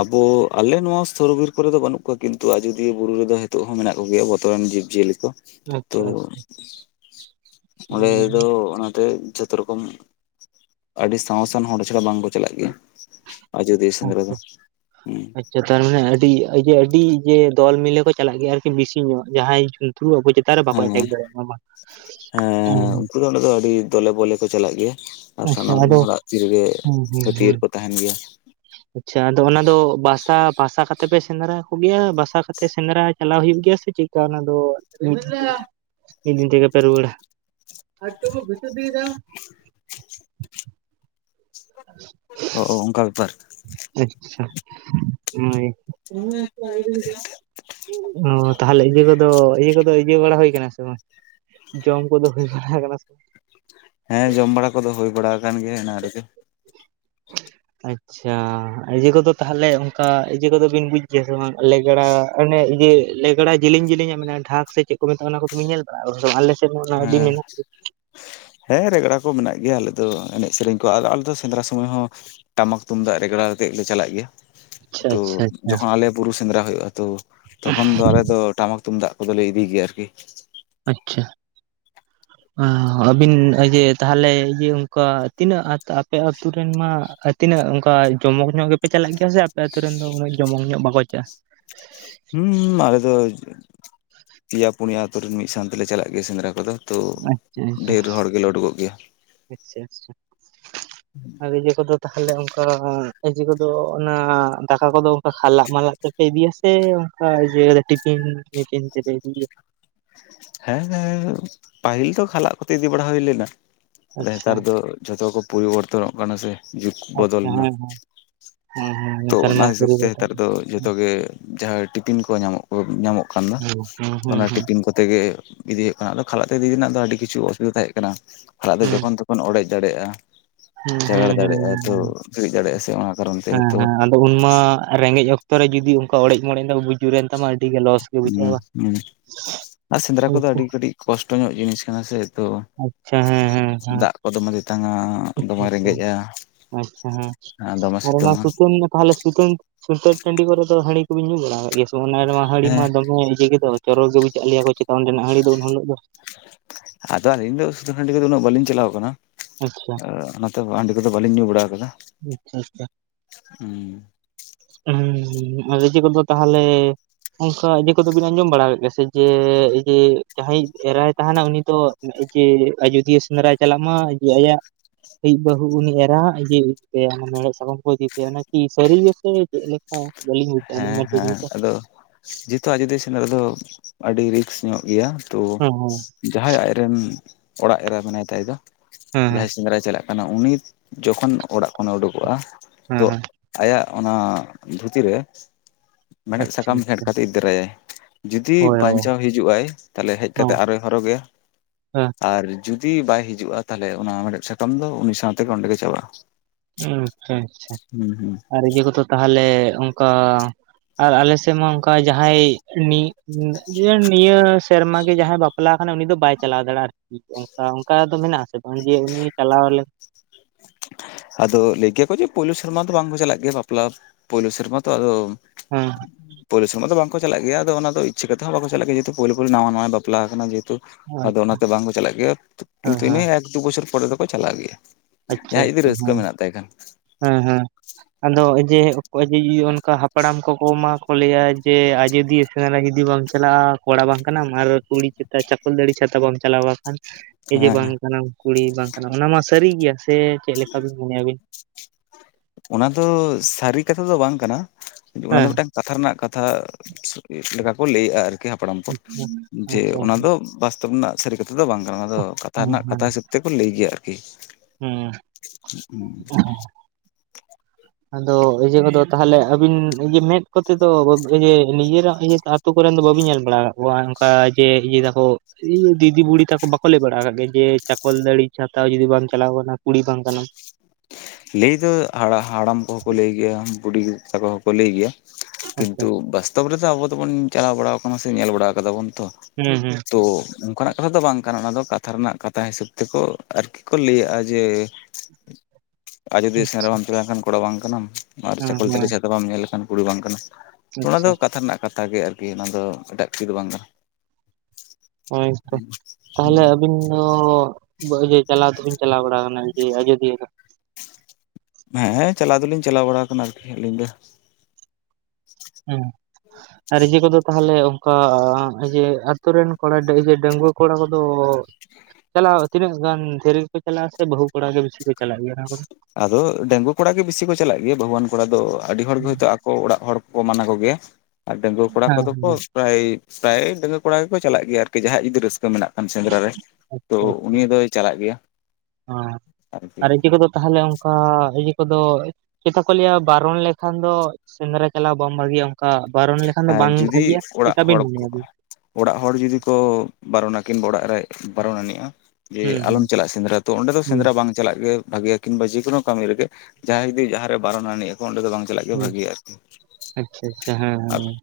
ᱟᱵᱚ ᱟᱞᱮ ᱱᱚᱣᱟ ᱥᱩᱨ ᱵᱤᱨ ᱠᱚᱨᱮ ᱫᱚ ᱵᱟᱹᱱᱩᱜ ᱠᱚᱣᱟ ᱠᱤᱱᱛᱩ ᱟᱡᱚᱫᱤᱭᱟᱹ ᱵᱩᱨᱩ ᱨᱮᱫᱚ ᱱᱤᱛᱚᱜ ᱦᱚᱸ ᱢᱮᱱᱟᱜ ᱠᱚ ᱜᱮᱭᱟ ᱵᱚᱛᱚᱨᱟᱱ ᱡᱤᱵᱽ ᱡᱤᱭᱟᱹᱞᱤ ᱠᱚ ᱛᱚ ᱟᱪᱪᱷᱟ ᱚᱸᱰᱮ ᱫᱚ ᱚᱱᱟᱛᱮ ᱡᱚᱛᱚ ᱨᱚᱠᱚᱢ [inaudible] ᱟᱹᱰᱤ ᱥᱟᱸᱦᱚᱥᱟᱱ ᱦᱚᱲ ᱪᱷᱟᱲᱟ ᱵᱟᱝᱠᱚ ᱪᱟᱞᱟᱜ ᱜᱮᱭᱟ ᱾ ᱟᱪᱪᱷᱟ ᱦᱮᱸ ᱟᱪᱪᱷᱟ ᱾ ᱛᱟᱨᱢᱟᱱᱮ ᱟᱹᱰᱤ ᱟᱹᱰᱤ ᱡᱮ ᱫᱚᱞ ᱢᱤᱞᱮ ᱠᱚ ᱪᱟᱞᱟᱜ ᱜᱮᱭᱟ ᱟᱨᱠᱤ ᱵᱤᱥᱤ ᱧᱚᱜ ᱡᱟᱦᱟᱸᱭ [unintelligible] ᱟᱵᱩ ᱪᱮᱛᱟᱱ ᱨᱮ ᱵᱟᱠᱚ ᱦᱮᱸ ᱮᱴᱮᱠ ᱫᱟᱲᱮᱭᱟᱜ ᱢᱟ ᱵᱟᱝ [inaudible] ᱦᱮᱸ ᱩᱱᱠᱩ ᱫᱚ ᱚᱸᱰᱮ ᱫᱚ ᱟᱹᱰᱤ ᱫᱚᱞᱮ ᱵᱚᱞᱮ ᱠᱚ ᱪᱟᱞᱟᱜ ᱜᱮᱭᱟ ᱟᱨ ᱟᱪᱪᱷᱟ ᱥᱟᱱᱟᱢ ᱟᱫᱚ ᱦᱚᱲᱟᱜ ᱛᱤ ᱨᱮᱜᱮ ᱦᱩᱸ ᱦᱩᱸ ᱦᱟᱹᱛᱭᱟᱹᱨ ᱦᱩᱸ ᱠᱚ ᱛᱟᱦᱮᱱ ᱜᱮᱭᱟ᱾ ᱟᱪᱪᱷᱟ, ᱟᱫᱚ ᱚᱱᱟ ᱫᱚ ᱵᱟᱥᱟ ᱵᱟᱥᱟ ᱠᱟᱛᱮ ᱯᱮ ᱥᱮᱸᱫᱽᱨᱟ ᱠᱚᱜᱮᱭᱟ ᱵᱟᱥᱟ ᱠᱟᱛᱮ ᱥᱮᱸᱫᱽᱨᱟ ᱪᱟᱞᱟᱣ ᱦᱩᱭᱩᱜ ᱜᱮᱭᱟ ᱥᱮ ᱪᱮᱫ [unintelligible] ᱫᱚ ᱢᱤᱫ ᱢᱤᱫ ᱫᱤᱱ ᱛᱮᱜᱮ ᱯᱮ ᱨᱩᱣᱟᱹᱲᱟ ᱾ [inaudible] [inaudible] ᱚ ᱚᱱᱠᱟ ᱵᱮᱯᱟᱨ ᱾ ᱟᱪᱪᱷᱟ, ᱦᱳᱭ ᱾ [inaudible] ᱚ ᱛᱟᱦᱚᱞᱮ ᱤᱭᱟᱹ ᱠᱚᱫᱚ ᱤᱭᱟᱹ ᱠᱚᱫᱚ ᱤᱭᱟᱹ ᱵᱟᱲᱟ ᱦᱩᱭ ᱟᱠᱟᱱᱟ ᱥᱮ ᱵᱟᱝ? ᱡᱚᱢ ᱠᱚᱫᱚ ᱦᱩᱭ ᱵᱟᱲᱟ ᱟᱠᱟᱱᱟ ᱥᱮ ᱵᱟᱝ? ᱦᱮᱸ ᱡᱚᱢ ᱵᱟᱲᱟ ᱠᱚᱫᱚ ᱦᱩᱭ ᱵᱟᱲᱟ ᱟᱠᱟᱱ ᱜᱮᱭᱟ ᱮᱱᱟᱝ ᱨᱮᱜᱮ ᱾ [unintelligible] ᱟᱪᱪᱷᱟ ᱤᱭᱟᱹ ᱠᱚᱫᱚ ᱛᱟᱦᱚᱞᱮ ᱚᱱᱠᱟ ᱤᱭᱟᱹ ᱠᱚᱫᱚ ᱵᱤᱱ ᱵᱩᱡᱽ ᱜᱮᱭᱟ ᱥᱮ ᱵᱟᱝ [unintelligible] ᱚᱱᱮ ᱤᱭᱟᱹ [unintelligible] ᱡᱮᱞᱮ ᱡᱮᱞᱮᱧᱟᱜ ᱢᱮᱱᱟᱜᱼᱟ ᱰᱷᱟᱠ ᱥᱮ ᱪᱮᱫ ᱠᱚ ᱢᱮᱛᱟᱜᱼᱟ ᱚᱱᱟ ᱠᱚ ᱫᱚ ᱵᱤᱱ ᱧᱮᱞ ᱵᱟᱲᱟ [unintelligible] ᱦᱮᱸᱻ ᱢᱮᱱᱟᱜᱼᱟ ᱦᱮᱸ ᱨᱮᱜᱽᱲᱟ ᱠᱚ ᱢᱮᱱᱟᱜ ᱜᱮᱭᱟ ᱟᱞᱮ ᱫᱚ ᱮᱱᱮᱡ ᱥᱮᱨᱮᱧ ᱠᱚ ᱟ ᱟᱞᱮ ᱫᱚ ᱥᱮᱸᱫᱽᱨᱟ ᱥᱚᱢᱚᱭ ᱦᱚᱸ ᱴᱟᱢᱟᱠ ᱛᱩᱢᱫᱟᱜ ᱨᱮᱜᱽᱲᱟ ᱟᱛᱮᱫ ᱜᱮᱞᱮ ᱪᱟᱞᱟᱜ ᱜᱮᱭᱟ ᱟᱪᱪᱷᱟ ᱾ ᱛᱚ ᱟᱪᱪᱷᱟ ᱟᱪᱪᱷᱟ ᱡᱚᱠᱷᱚᱱ ᱟᱞᱮ ᱵᱩᱨᱩ ᱥᱮᱸᱫᱽᱨᱟ ᱦᱩᱭᱩᱜᱼᱟ ᱛᱚ, ᱛᱚᱠᱷᱚᱱ ᱫᱚ ᱟᱞᱮ ᱫᱚ ᱴᱟᱢᱟᱠ ᱛᱩᱢᱫᱟᱜ ᱠᱚᱫᱚᱞᱮ ᱤᱫᱤ ᱜᱮᱭᱟ ᱟᱨᱠᱤ᱾ ᱟᱪᱪᱷᱟ ᱾ [inaudible] ᱟᱹᱵᱤᱱ ᱡᱮ ᱛᱟᱦᱚᱞᱮ ᱮ ᱚᱱᱠᱟ ᱛᱤᱱᱟᱹᱜ ᱟᱯᱮ ᱟᱹᱛᱩ ᱨᱮᱱ ᱢᱟ ᱛᱤᱱᱟᱹᱜ ᱚᱱᱠᱟ ᱡᱚᱢᱚᱠ ᱧᱚᱜ ᱜᱮᱯᱮ ᱪᱟᱞᱟᱜ ᱜᱮᱭᱟ ᱥᱮ ᱟᱯᱮ ᱟᱹᱛᱩ ᱨᱮᱱ ᱫᱚ ᱩᱱᱟᱹᱜ ᱡᱚᱢᱚᱠ ᱧᱚᱜ ᱵᱟᱠᱚ ᱪᱟᱜᱼᱟ? ᱦᱮᱸ ᱟᱞᱮ ᱫᱚ [inaudible] ᱯᱮᱭᱟ ᱯᱩᱱᱭᱟ ᱟᱹᱛᱩ ᱨᱮᱱ ᱢᱤᱫ ᱥᱟᱶ ᱛᱮᱞᱮ ᱪᱟᱞᱟᱜ ᱜᱮᱭᱟ ᱥᱮᱸᱫᱽᱨᱟ ᱠᱚᱫᱚ᱾ ᱛᱚ ᱟᱪᱪᱷᱟ ᱟᱪᱪᱷᱟ᱾ ᱰᱷᱮᱨ ᱦᱚᱲ ᱜᱮᱞᱮ ᱩᱰᱩᱠᱚᱜ ᱜᱮᱭᱟ᱾ ᱟᱪᱪᱷᱟ ᱟᱪᱪᱷᱟ ᱾ [inaudible] ᱟᱨ ᱤᱭᱟᱹ ᱠᱚᱫᱚ ᱛᱟᱦᱚᱞᱮ ᱚᱱᱠᱟ ᱤᱭᱟᱹ ᱠᱚᱫᱚ ᱚᱱᱟ ᱫᱟᱠᱟ ᱠᱚᱫᱚ ᱚᱱᱠᱟ ᱦᱟᱞᱟᱜ ᱢᱟᱞᱟᱜ ᱛᱮ ᱯᱮ ᱤᱫᱤᱭᱟ ᱥᱮ ᱚᱱᱠᱟ ᱴᱤᱯᱷᱤᱱ ᱢᱤᱯᱤᱱ ᱛᱮᱯᱮ ᱤᱫᱤᱭᱟ? ᱦᱮᱸ ᱦᱮᱸ ᱯᱟᱹᱦᱤᱞ ᱫᱚ ᱠᱷᱟᱞᱟᱜ ᱠᱚᱛᱮ ᱤᱫᱤ ᱵᱟᱲᱟ ᱦᱩᱭ ᱞᱮᱱᱟ᱾ ᱟᱫᱚ ᱟᱪᱪᱷᱟ ᱱᱮᱛᱟᱨ ᱫᱚ ᱡᱷᱚᱛᱚ ᱠᱚ ᱯᱚᱨᱤᱵᱚᱨᱛᱚᱱᱚᱜ ᱠᱟᱱᱟ ᱥᱮ ᱡᱩᱜᱽ ᱵᱚᱫᱚᱞ ᱮᱱᱟ ᱾ ᱦᱩᱸ ᱦᱩᱸ ᱛᱚ ᱚᱱᱟ ᱦᱤᱥᱟᱹᱵᱽ ᱛᱮ ᱱᱮᱛᱟᱨ ᱫᱚ ᱡᱚᱛᱚ ᱜᱮ ᱡᱟᱦᱟᱸ ᱴᱤᱯᱤᱱ ᱠᱚ ᱧᱟᱢᱚᱜ ᱾ ᱧᱟᱢᱚᱜ ᱠᱟᱱᱟ ᱦᱮᱸ ᱦᱮᱸ ᱦᱮᱸ ᱚᱱᱟ ᱦᱮᱸ ᱴᱤᱯᱤᱱ ᱠᱚᱛᱮᱼᱼ ᱛᱮᱜᱮ ᱤᱫᱤ ᱦᱩᱭᱩᱜ ᱠᱟᱱᱟ ᱟᱫᱚ ᱠᱷᱟᱞᱟᱜ ᱛᱮ ᱤᱫᱤ ᱨᱮᱱᱟᱜ ᱫᱚ ᱟᱹᱰᱤ ᱠᱤᱪᱷᱩ ᱚᱥᱩᱵᱤᱫᱟ ᱦᱮᱡ ᱟᱠᱟᱱᱟ ᱠᱷᱟᱞᱟᱜ ᱦᱮᱸ ᱡᱚᱠᱷᱚᱱ ᱛᱚᱠᱷᱚᱱ ᱚᱲᱮᱡᱼᱼ ᱫᱟᱲᱮᱭᱟᱜᱼᱟ, ᱦᱮᱸ ᱪᱟᱜᱟᱲ ᱦᱮᱸ ᱫᱟᱲᱮᱭᱟᱜᱼᱟ, ᱛᱚ ᱦᱮᱸ ᱦᱤᱨᱤᱡ ᱫᱟᱲᱮᱭᱟᱜᱼᱟ ᱥᱮ ᱚᱱᱟ ᱠᱟᱨᱚᱱ ᱛᱮ ᱦᱮᱸ ᱛᱚᱼᱼ ᱦᱮᱸ ᱟᱫᱚ ᱩᱱᱢᱟ ᱨᱮᱸᱜᱮᱡ ᱚᱠᱛᱚ ᱨᱮ ᱡᱩᱫᱤ ᱚᱱᱠᱟ ᱚᱲᱮᱡ ᱢᱚᱬᱮᱡ ᱫᱚ ᱵᱩᱡᱩᱨᱮᱱ ᱛᱟᱢᱟ ᱟᱹᱰᱤᱼᱼ ᱦᱮᱸ ᱦᱮᱸ ᱟᱨ ᱥᱮᱸᱫᱽᱨᱟ ᱠᱚᱫᱚ ᱟᱹᱰᱤ ᱠᱟᱹᱴᱤᱡ ᱠᱚᱥᱴᱚ ᱧᱚᱜ ᱡᱤᱱᱤᱥ ᱠᱟᱱᱟ ᱥᱮ ᱛᱚ᱾ ᱟᱪᱪᱷᱟ ᱦᱮᱸ ᱦᱮᱸ ᱦᱮᱸᱼᱼ [unintelligible] ᱫᱚᱢᱮ ᱛᱮᱛᱟᱝᱼᱟ᱾ ᱟᱪᱪᱷᱟ ᱟᱪᱪᱷᱟ ᱟᱪᱪᱷᱟ ᱦᱮᱸ ᱫᱚᱢᱮ ᱟᱨ ᱚᱱᱟ ᱥᱤᱛᱩᱝᱼᱟ ᱥᱩᱛᱟᱹᱢᱼᱼ ᱛᱟᱦᱚᱞᱮ ᱥᱩᱛᱟᱹᱱ ᱥᱩᱛᱟᱹᱱ ᱴᱟᱺᱰᱤ ᱠᱚ ᱨᱮ ᱫᱚ ᱦᱟᱺᱰᱤ ᱠᱚᱵᱤᱱ ᱧᱩ ᱵᱟᱲᱟ ᱟᱠᱟᱫ ᱜᱮᱭᱟ ᱥᱮ ᱚᱱᱟ ᱨᱮᱢᱟ ᱦᱟᱺᱰᱤ ᱦᱮᱸ ᱢᱟ ᱫᱚᱢᱮ ᱤᱭᱟᱹ ᱜᱮᱫᱚ᱾ ᱪᱚᱨᱚᱠ ᱜᱮ ᱵᱩᱡᱷᱟᱹᱜᱼᱟ ᱞᱮᱭᱟ ᱠᱚ ᱪᱮᱛᱟ ᱚᱸᱰᱮᱱᱟᱜ ᱦᱟᱺᱰᱤ ᱫᱚ ᱩᱱ ᱦᱤᱞᱳᱜ ᱫᱚᱼᱼ ᱟᱫᱚ ᱟᱹᱞᱤᱧ ᱫᱚ ᱥᱩᱛᱟᱹᱱ ᱴᱷᱟᱺᱰᱤ ᱨᱮ ᱫᱚ ᱩᱱᱟᱹᱜ ᱵᱟᱹᱞᱤᱧ ᱪᱟᱞᱟᱣ ᱠᱟᱱᱟ᱾ ᱟᱪᱪᱷᱟᱼᱼ ᱚᱱᱟ ᱛᱮ ᱦᱟᱺᱰᱤ ᱠᱚᱫᱚ ᱵᱟᱹᱞᱤᱧ ᱧᱩ ᱵᱟᱲᱟ ᱟᱠᱟᱫᱟ᱾ ᱟᱪᱪᱷᱟ ᱟᱪᱪᱷᱟᱼᱼ ᱦᱮᱸ ᱨᱤᱡᱤ ᱠᱚ ᱫᱚ ᱛᱟᱦᱚᱞᱮᱼᱼ ᱚᱱᱠᱟ ᱤᱭᱟᱹ ᱠᱚᱫᱚ ᱵᱤᱱ ᱟᱸᱡᱚᱢ ᱵᱟᱲᱟ ᱠᱮᱫ ᱜᱮᱭᱟ ᱥᱮ ᱡᱮ ᱡᱟᱦᱟᱸᱭᱤᱡ ᱮᱨᱟᱭ ᱛᱟᱦᱮᱱᱟ ᱩᱱᱤ ᱫᱚᱼᱼ ᱡᱮ ᱟᱡᱚᱫᱤᱭᱟᱹ ᱥᱮᱸᱫᱽᱨᱟᱭ ᱪᱟᱞᱟᱜ ᱢᱟ ᱡᱮ ᱟᱭᱟᱜ ᱟᱭᱤᱡ ᱵᱟᱹᱦᱩ ᱩᱱᱤ ᱮᱨᱟ ᱟᱜ ᱡᱮᱼᱼ ᱚᱱᱟ ᱢᱮᱲᱦᱮᱫ ᱥᱟᱠᱟᱢ ᱠᱚᱭ ᱤᱫᱤ ᱛᱟᱭᱟ ᱚᱱᱟ ᱠᱤ ᱥᱟᱹᱨᱤ ᱜᱮᱥᱮ ᱪᱮᱫ ᱞᱮᱠᱟ ᱵᱟᱹᱞᱤᱧ ᱵᱩ ᱦᱮᱸ ᱦᱮᱸ ᱟᱫᱚ ᱡᱮᱦᱮᱛᱩ ᱟᱡᱚᱫᱤᱭᱟᱹ ᱥᱮᱸᱫᱽᱨᱟ ᱫᱚ ᱟᱹᱰᱤ ᱨᱤᱠᱥ ᱧᱚᱜ ᱜᱮᱭᱟ ᱛᱚ ᱦᱮᱸ ᱦᱮᱸ ᱡᱟᱦᱟᱸᱭ ᱟᱡ ᱨᱮᱱ ᱚᱲᱟᱜ ᱮᱨᱟ ᱢᱮᱱᱟᱭ ᱛᱟᱭ ᱫᱚ ᱦᱮᱸ ᱦᱮᱸ ᱡᱟᱦᱟᱸᱭ ᱥᱮᱸᱫᱽᱨᱟᱭ ᱪᱟᱞᱟᱜᱼᱼ ᱠᱟᱱᱟ ᱩᱱᱤ ᱡᱚᱠᱷᱚᱱ ᱚᱲᱟᱜ ᱠᱷᱚᱱᱮ ᱩᱰᱩᱠᱚᱜᱼᱟ᱾ ᱦᱮᱸ ᱛᱚ ᱦᱮᱸ ᱟᱭᱟᱜ ᱚᱱᱟ ᱫᱷᱩᱛᱤ ᱨᱮ ᱢᱮᱬᱦᱮᱫ ᱟᱪᱪᱷᱟ ᱥᱟᱠᱟᱢ ᱜᱷᱮᱸᱰ ᱟᱪᱪᱷᱟ ᱠᱟᱛᱮᱫ ᱤᱫᱤ ᱛᱚᱨᱟᱭᱟᱭ᱾ ᱡᱩᱫᱤ ᱦᱳᱭ ᱵᱟᱧᱪᱟᱣ ᱦᱤᱡᱩᱜ ᱟᱭ ᱛᱟᱦᱚᱞᱮ ᱦᱮᱡ ᱠᱟᱛᱮ ᱦᱳᱭ ᱟᱨᱚᱭ ᱦᱚᱨᱚᱜ ᱮᱭᱟ᱾ ᱟᱨ ᱡᱩᱫᱤ ᱵᱟᱭ ᱦᱤᱡᱩᱜᱼᱟ ᱛᱟᱦᱚᱞᱮ ᱚᱱᱟ ᱢᱮᱬᱦᱮᱫ ᱥᱟᱠᱟᱢ ᱫᱚ ᱩᱱᱤ ᱥᱟᱶ ᱛᱮ ᱜᱮ ᱚᱸᱰᱮ ᱜᱮ ᱪᱟᱵᱟᱜᱼᱟ ᱾ ᱟᱪᱪᱷᱟ ᱟᱪᱪᱷᱟ ᱟᱨ ᱤᱭᱟᱹ ᱠᱚᱫᱚ ᱛᱟᱦᱚᱞᱮ ᱚᱱᱠᱟᱼᱼ ᱟᱨ ᱟᱞᱮ ᱥᱮᱫ ᱢᱟ ᱚᱱᱠᱟ ᱡᱟᱦᱟᱸᱭ [unintelligible] ᱱᱤᱭᱟᱹ ᱥᱮᱨᱢᱟ ᱜᱮ ᱡᱟᱦᱟᱸᱭ ᱵᱟᱯ ᱞᱟᱣ ᱟᱠᱟᱱᱟ ᱩᱱᱤ ᱫᱚ ᱵᱟᱭ ᱪᱟᱞᱟᱣ ᱫᱟᱲᱮᱜᱼᱟ ᱟᱨᱠᱤ ᱚᱱᱠᱟ, ᱚᱱᱠᱟ ᱫᱚ ᱢᱮᱱᱟᱜ-ᱟ ᱥᱮ ᱵᱟᱝ ᱡᱮ ᱩᱱᱤ ᱪᱟᱞᱟᱣ ᱞᱮᱱ ᱟᱫᱚ ᱞᱟᱹᱭ ᱜᱮᱭᱟ ᱠᱚ ᱡᱮ ᱯᱳᱭᱞᱳ ᱥᱮᱨᱢᱟ ᱫᱚ ᱵᱟᱝ ᱠᱚ ᱪᱟᱞᱟᱜ ᱜᱮᱭᱟ ᱵᱟᱯᱞᱟ ᱯᱳᱭᱞᱳ ᱥᱮᱨᱢᱟ ᱛᱚ ᱟᱫᱚᱼᱼ ᱦᱮᱸ ᱯᱳᱭᱞᱳ ᱥᱮᱨᱢᱟ ᱫᱚ ᱵᱟᱝ ᱠᱚ ᱪᱟᱞᱟᱜ ᱜᱮᱭᱟ ᱟᱫᱚ ᱚᱱᱟ ᱫᱚ ᱤᱪᱪᱷᱟᱹ ᱠᱟᱛᱮ ᱦᱚᱸ ᱵᱟᱠᱚ ᱪᱟᱞᱟᱜ ᱜᱮᱭᱟ ᱡᱮᱦᱮᱛᱩ ᱯᱩᱭᱞᱩ ᱯᱩᱭᱞᱩ ᱱᱟᱣᱟ ᱱᱟᱣᱟ ᱵᱟᱯᱞᱟ ᱟᱠᱟᱱᱟ ᱡᱮᱦᱮᱛᱩᱼᱼ ᱟᱫᱚ ᱚᱱᱟ ᱛᱮ ᱵᱟᱝ ᱠᱚ ᱪᱟᱞᱟᱜ ᱜᱮᱭᱟ ᱦᱮᱸ ᱠᱤᱱᱛᱩ ᱤᱱᱟᱹ ᱦᱮᱸ ᱮᱠ ᱫᱩ ᱵᱚᱪᱷᱚᱨ ᱯᱚᱨᱮ ᱫᱚ ᱠᱚ ᱪᱟᱞᱟᱜ ᱜᱮᱭᱟ᱾ ᱟᱪᱪᱷᱟ ᱡᱟᱦᱟᱸᱭ ᱦᱮᱸ ᱟᱜ ᱡᱩᱫᱤ ᱦᱮᱸ ᱨᱟᱹᱥᱠᱟᱹ ᱢᱮᱱᱟᱜ ᱛᱟᱭ ᱠᱷᱟᱱ᱾ ᱦᱮᱸ ᱦᱮᱸ ᱟᱫᱚ ᱡᱮ [unintelligible] ᱚᱱᱠᱟ ᱦᱟᱯᱲᱟᱢ ᱠᱚᱠᱚ ᱢᱟᱠᱚ ᱞᱟᱹᱭᱟ ᱡᱮ ᱟᱡᱚᱫᱤᱭᱟᱹᱼᱼ ᱥᱮᱸᱫᱽᱨᱟ ᱡᱩᱫᱤ ᱵᱟᱢ ᱪᱟᱞᱟᱜᱼᱟ ᱠᱚᱲᱟ ᱵᱟᱝ ᱠᱟᱱᱟᱢ ᱟᱨ ᱠᱩᱲᱤ ᱪᱮᱛᱟ ᱪᱟᱠᱚᱞ ᱛᱟᱲᱤ ᱪᱷᱟᱛᱟ ᱵᱟᱢ ᱪᱟᱞᱟᱣ ᱵᱟᱠᱷᱟᱱ ᱮ ᱡᱮ ᱵᱟᱝ ᱦᱮᱸ ᱠᱟᱱᱟ ᱠᱩᱲᱤ ᱵᱟᱝ ᱠᱟᱱᱟᱢ ᱾ ᱚᱱᱟ ᱢᱟ ᱥᱟᱹᱨᱤ ᱜᱮᱭᱟ ᱥᱮ ᱪᱮᱫ ᱞᱮᱠᱟ ᱵᱤᱱ ᱢᱚᱱᱮᱭᱟ ᱟᱵᱤᱱ? ᱚᱱᱟ ᱫᱚ ᱥᱟᱹᱨᱤ ᱠᱟᱛᱷᱟ ᱫᱚ ᱵᱟᱝ ᱠᱟᱱᱟ, ᱚᱱᱟ ᱫᱚ ᱦᱮᱸ ᱢᱤᱫᱴᱟᱝᱼᱼ ᱠᱟᱛᱷᱟ ᱨᱮᱱᱟᱜ ᱠᱟᱛᱷᱟ ᱛᱮᱫ ᱞᱮᱠᱟ ᱠᱚ ᱞᱟᱹᱭᱮᱫᱼᱟ ᱟᱨᱠᱤ ᱠᱤ ᱦᱟᱯᱲᱟᱢ ᱠᱚ ᱡᱮ ᱟᱪᱪᱷᱟ ᱚᱱᱟ ᱫᱚ ᱵᱟᱥᱛᱚᱵ ᱨᱮᱱᱟᱜ ᱥᱟᱹᱨᱤ ᱠᱟᱛᱷᱟ ᱫᱚ ᱵᱟᱝ ᱠᱟᱱᱟ ᱚᱱᱟ ᱫᱚ ᱠᱟᱛᱷᱟ ᱦᱮᱸ ᱨᱮᱱᱟᱜ ᱦᱮᱸ ᱠᱟᱛᱷᱟ ᱦᱤᱥᱟᱹᱵᱼᱼ ᱛᱮᱠᱚ ᱞᱟᱹᱭ ᱜᱮᱭᱟ ᱟᱨᱠᱤᱼᱼ ᱦᱮᱸ ᱟᱫᱚ ᱤᱭᱟᱹ ᱠᱚᱫᱚ ᱛᱟᱦᱚᱞᱮ ᱟᱹᱵᱤᱱ ᱤᱭᱟᱹ ᱢᱮᱫ ᱠᱚᱛᱮ ᱫᱚᱼᱼ ᱮ ᱱᱤᱡᱮᱨᱟᱜ [unintelligible] ᱟᱛᱳ ᱠᱚ ᱨᱮᱱ ᱫᱚ ᱵᱟᱹᱵᱤᱱ ᱧᱮᱞ ᱵᱟᱲᱟ ᱟᱠᱟᱫ ᱠᱚᱣᱟ ᱚᱱᱠᱟ ᱡᱮ ᱤᱭᱟᱹ ᱫᱟᱠᱚᱼᱼ ᱤᱭᱟᱹ ᱫᱤᱫᱤ ᱵᱩᱲᱷᱤ ᱛᱟᱠᱚ ᱵᱟᱠᱚ ᱞᱟᱹᱭ ᱵᱟᱲᱟ ᱟᱠᱟᱫ ᱜᱮᱭᱟ ᱡᱮ ᱪᱟᱠᱚᱞ ᱛᱟᱲᱤ ᱪᱷᱟᱛᱟ ᱡᱩᱫᱤ ᱵᱟᱢ ᱪᱟᱞᱟᱣ ᱟᱠᱟᱱᱟ ᱠᱩᱲᱤ ᱵᱟᱝ ᱠᱟᱱᱟᱢ ᱞᱟᱹᱭ ᱫᱚ ᱦᱟᱲᱟᱢ ᱠᱚᱦᱚᱸ ᱠᱚ ᱞᱟᱹᱭ ᱜᱮᱭᱟ, ᱵᱩᱰᱷᱤ ᱛᱟᱠᱚ ᱦᱚᱸ ᱠᱚ ᱞᱟᱹᱭ ᱜᱮᱭᱟ᱾ ᱟᱪᱪᱷᱟ ᱠᱤᱱᱛᱩ ᱵᱟᱥᱛᱚᱵ ᱨᱮᱫᱚ ᱟᱵᱚ ᱫᱚᱵᱚᱱ ᱪᱟᱞᱟᱣ ᱵᱟᱲᱟ ᱠᱟᱱᱟ ᱥᱮ ᱧᱮᱞ ᱵᱟᱲᱟ ᱠᱟᱫᱟ ᱵᱚᱱ ᱛᱚ᱾ ᱦᱩᱸ ᱦᱩᱸ ᱛᱚ ᱚᱱᱠᱟᱱᱟᱜ ᱠᱟᱛᱷᱟ ᱫᱚ ᱵᱟᱝ ᱠᱟᱱᱟ᱾ ᱚᱱᱟ ᱫᱚ ᱠᱟᱛᱷᱟ ᱨᱮᱱᱟᱜ ᱠᱟᱛᱷᱟ ᱦᱤᱥᱟᱹᱵᱽ ᱛᱮᱠᱚ ᱟᱨᱠᱤ ᱠᱚ ᱞᱟᱹᱭ ᱟᱫᱼᱟ ᱡᱮ, ᱟᱡᱽᱫᱤᱭᱟᱹ ᱦᱮᱸ ᱥᱮᱸᱫᱽᱨᱟ ᱵᱟᱢ ᱪᱟᱞᱟᱣ ᱞᱮᱱ ᱠᱷᱟᱱ ᱠᱚᱲᱟ ᱵᱟᱝ ᱠᱟᱱᱟᱢ ᱟᱨ ᱪᱟᱠᱟᱞ ᱛᱟᱲᱤ ᱦᱮᱸ ᱪᱷᱟᱛᱟ ᱵᱟᱢ ᱧᱮᱞ ᱞᱮᱠᱷᱟᱱ ᱠᱩᱲᱤ ᱵᱟᱝ ᱠᱟᱱᱟᱢ᱾ ᱛᱚ ᱚᱱᱟ ᱟᱪᱪᱷᱟ ᱫᱚ ᱠᱟᱛᱷᱟ ᱨᱮᱱᱟᱜ ᱠᱟᱛᱷᱟ ᱜᱮ ᱟᱨᱠᱤ, ᱚᱱᱟ ᱫᱚ ᱮᱴᱟᱜ ᱠᱤᱪᱷᱩ ᱫᱚ ᱵᱟᱝ ᱠᱟᱱᱟ᱾ ᱦᱳᱭ ᱛᱚ ᱛᱟᱦᱚᱞᱮ ᱟᱹᱵᱤᱱ ᱫᱚ ᱪᱟᱞᱟᱣ ᱛᱚᱵᱤᱱ ᱪᱟᱞᱟᱣ ᱵᱟᱲᱟ ᱟᱠᱟᱱᱟ ᱡᱮ ᱟᱡᱽᱫᱤᱭᱟᱹ ᱫᱚ? ᱦᱮᱸ ᱦᱮᱸ ᱪᱟᱞᱟᱣ ᱫᱚᱞᱤᱧ ᱪᱟᱞᱟᱣ ᱵᱟᱲᱟ ᱟᱠᱟᱱᱟ ᱟᱨᱠᱤ ᱟᱹᱞᱤᱧ ᱫᱚ᱾ ᱦᱮᱸ᱾ ᱟᱨ ᱤᱡᱮ ᱠᱚᱫᱚ ᱛᱟᱦᱚᱞᱮ ᱚᱱᱠᱟ ᱡᱮ ᱟᱛᱚ ᱨᱮᱱ ᱠᱚᱲᱟ ᱰᱟᱺᱜᱩᱣᱟᱹ ᱠᱚᱲᱟ ᱠᱚᱫᱚ ᱪᱟᱞᱟᱜᱼᱟ᱾ ᱛᱤᱱᱟᱹᱜ ᱜᱟᱱ ᱫᱷᱮᱨ ᱜᱮᱠᱚ ᱪᱟᱞᱟᱜᱼᱟ ᱥᱮ ᱵᱟᱹᱦᱩ ᱠᱚᱲᱟ ᱜᱮ ᱵᱤᱥᱤ ᱠᱚ ᱪᱟᱞᱟᱜ ᱜᱮᱭᱟ? ᱠᱚᱫᱚ ᱟᱫᱚ ᱰᱟᱹᱝᱣᱟᱹ ᱠᱚᱲᱟ ᱜᱮ ᱵᱤᱥᱤ ᱠᱚ ᱪᱟᱞᱟᱜ ᱜᱮᱭᱟ᱾ ᱵᱟᱹᱦᱩᱣᱟᱱ ᱠᱚ ᱫᱚ ᱟᱹᱰᱤ ᱦᱚᱲ ᱜᱮ ᱦᱮᱸ ᱦᱳᱭ ᱛᱚ ᱟᱠ ᱚ ᱚᱲᱟᱜ ᱦᱚᱲ ᱠᱚᱠᱚ ᱢᱟᱱᱟ ᱠᱚᱜᱮᱭᱟ ᱟᱨ ᱰᱟᱺᱜᱩᱣᱟᱹ ᱠᱚᱲᱟ ᱦᱮᱸ ᱠᱚᱫᱚ ᱠᱚ ᱯᱨᱟᱭ ᱯᱨᱟᱭ ᱰᱟᱺᱜᱟᱹᱣᱟᱹ ᱠᱚᱲᱟ ᱜᱮᱠᱚ ᱪᱟᱞᱟᱜ ᱜᱮᱭᱟ ᱟᱨᱠᱤ, ᱡᱟᱦᱟᱸᱭᱟᱜ ᱡᱩᱫᱤ ᱨᱟᱹᱥᱠᱟᱹ ᱢᱮᱱᱟᱜ ᱠᱷᱟᱱ ᱥᱮᱸᱫᱽᱨᱟ ᱨᱮ ᱛᱚ ᱟᱪᱪᱷᱟ ᱟᱪᱪᱷᱟ ᱩᱱᱤ ᱫᱚᱭ ᱪᱟᱞᱟᱜ ᱜᱮᱭᱟ ᱦᱮᱸ ᱟᱨᱠᱤ᱾ ᱟᱨ ᱤᱭᱟᱹ ᱠᱚᱫᱚ ᱛᱟᱦᱚᱞᱮ ᱚᱱᱠᱟ ᱤᱭᱟᱹ ᱠᱚᱫᱚ ᱪᱮᱛᱟ ᱠᱚ ᱞᱟᱹᱭᱟ ᱵᱟᱨᱚᱱ ᱞᱮᱠᱷᱟᱱ ᱫᱚ ᱥᱮᱸᱫᱽᱨᱟ ᱪᱟᱞᱟᱣ ᱵᱟᱝ ᱵᱷᱟᱹᱜᱮᱭᱟ᱾ ᱚᱱᱠᱟ ᱵᱟᱨᱚᱱ ᱞᱮᱠᱷᱟᱱ ᱫᱚ ᱟᱨ ᱵᱟᱝ ᱡᱩᱫᱤ ᱵᱷᱟᱜᱮᱭᱟ ᱚᱲᱟᱜ ᱪᱮᱠᱟ ᱵᱤᱱ ᱦᱚᱲ ᱠᱚ ᱢᱚᱱᱮᱭᱟ, ᱟᱵᱤᱱ ᱚᱲᱟᱜ ᱦᱚᱲ ᱡᱩᱫᱤ ᱠᱚ ᱵᱟᱨᱚᱱᱟ᱾ ᱠᱤᱝᱵᱟ ᱚᱲᱟᱜ ᱨᱮ ᱵᱟᱨᱚ ᱟᱹᱱᱤᱡᱼᱟ᱾ ᱡᱮ ᱦᱩᱸ ᱦᱩᱸ ᱟᱞᱚᱢ ᱪᱟᱞᱟᱜᱼᱟ ᱥᱮᱸᱫᱽᱨᱟ, ᱛᱚ ᱚᱸᱰᱮ ᱫᱚ ᱦᱩᱸ ᱥᱮᱸᱫᱽᱨᱟ ᱵᱟᱝ ᱪᱟᱞᱟᱜ ᱜᱮ ᱵᱷᱟᱹᱜᱮᱭᱟ ᱠᱤᱜᱽᱵᱟ ᱡᱮ ᱠᱳᱱᱳ ᱠᱟᱹᱢᱤ ᱨᱮᱜᱮ ᱡᱟᱦᱟᱸᱭ ᱡᱩᱫᱤ ᱡᱟᱦᱟ ᱨᱮ ᱵᱟᱨᱚᱱ ᱟᱱᱤᱡ ᱟᱠᱚ ᱚᱸᱰᱮ ᱫᱚ ᱵᱟᱝ ᱪᱟᱞᱟᱜ ᱜᱮ ᱦᱩᱸ ᱵᱷᱟᱹᱜᱤᱭᱼᱟ ᱟᱨᱠᱤ ᱾ ᱟᱪᱪᱷᱟ, ᱟᱪᱪᱷᱟ ᱦᱮᱸ᱾ ᱦᱮᱸ [inaudible]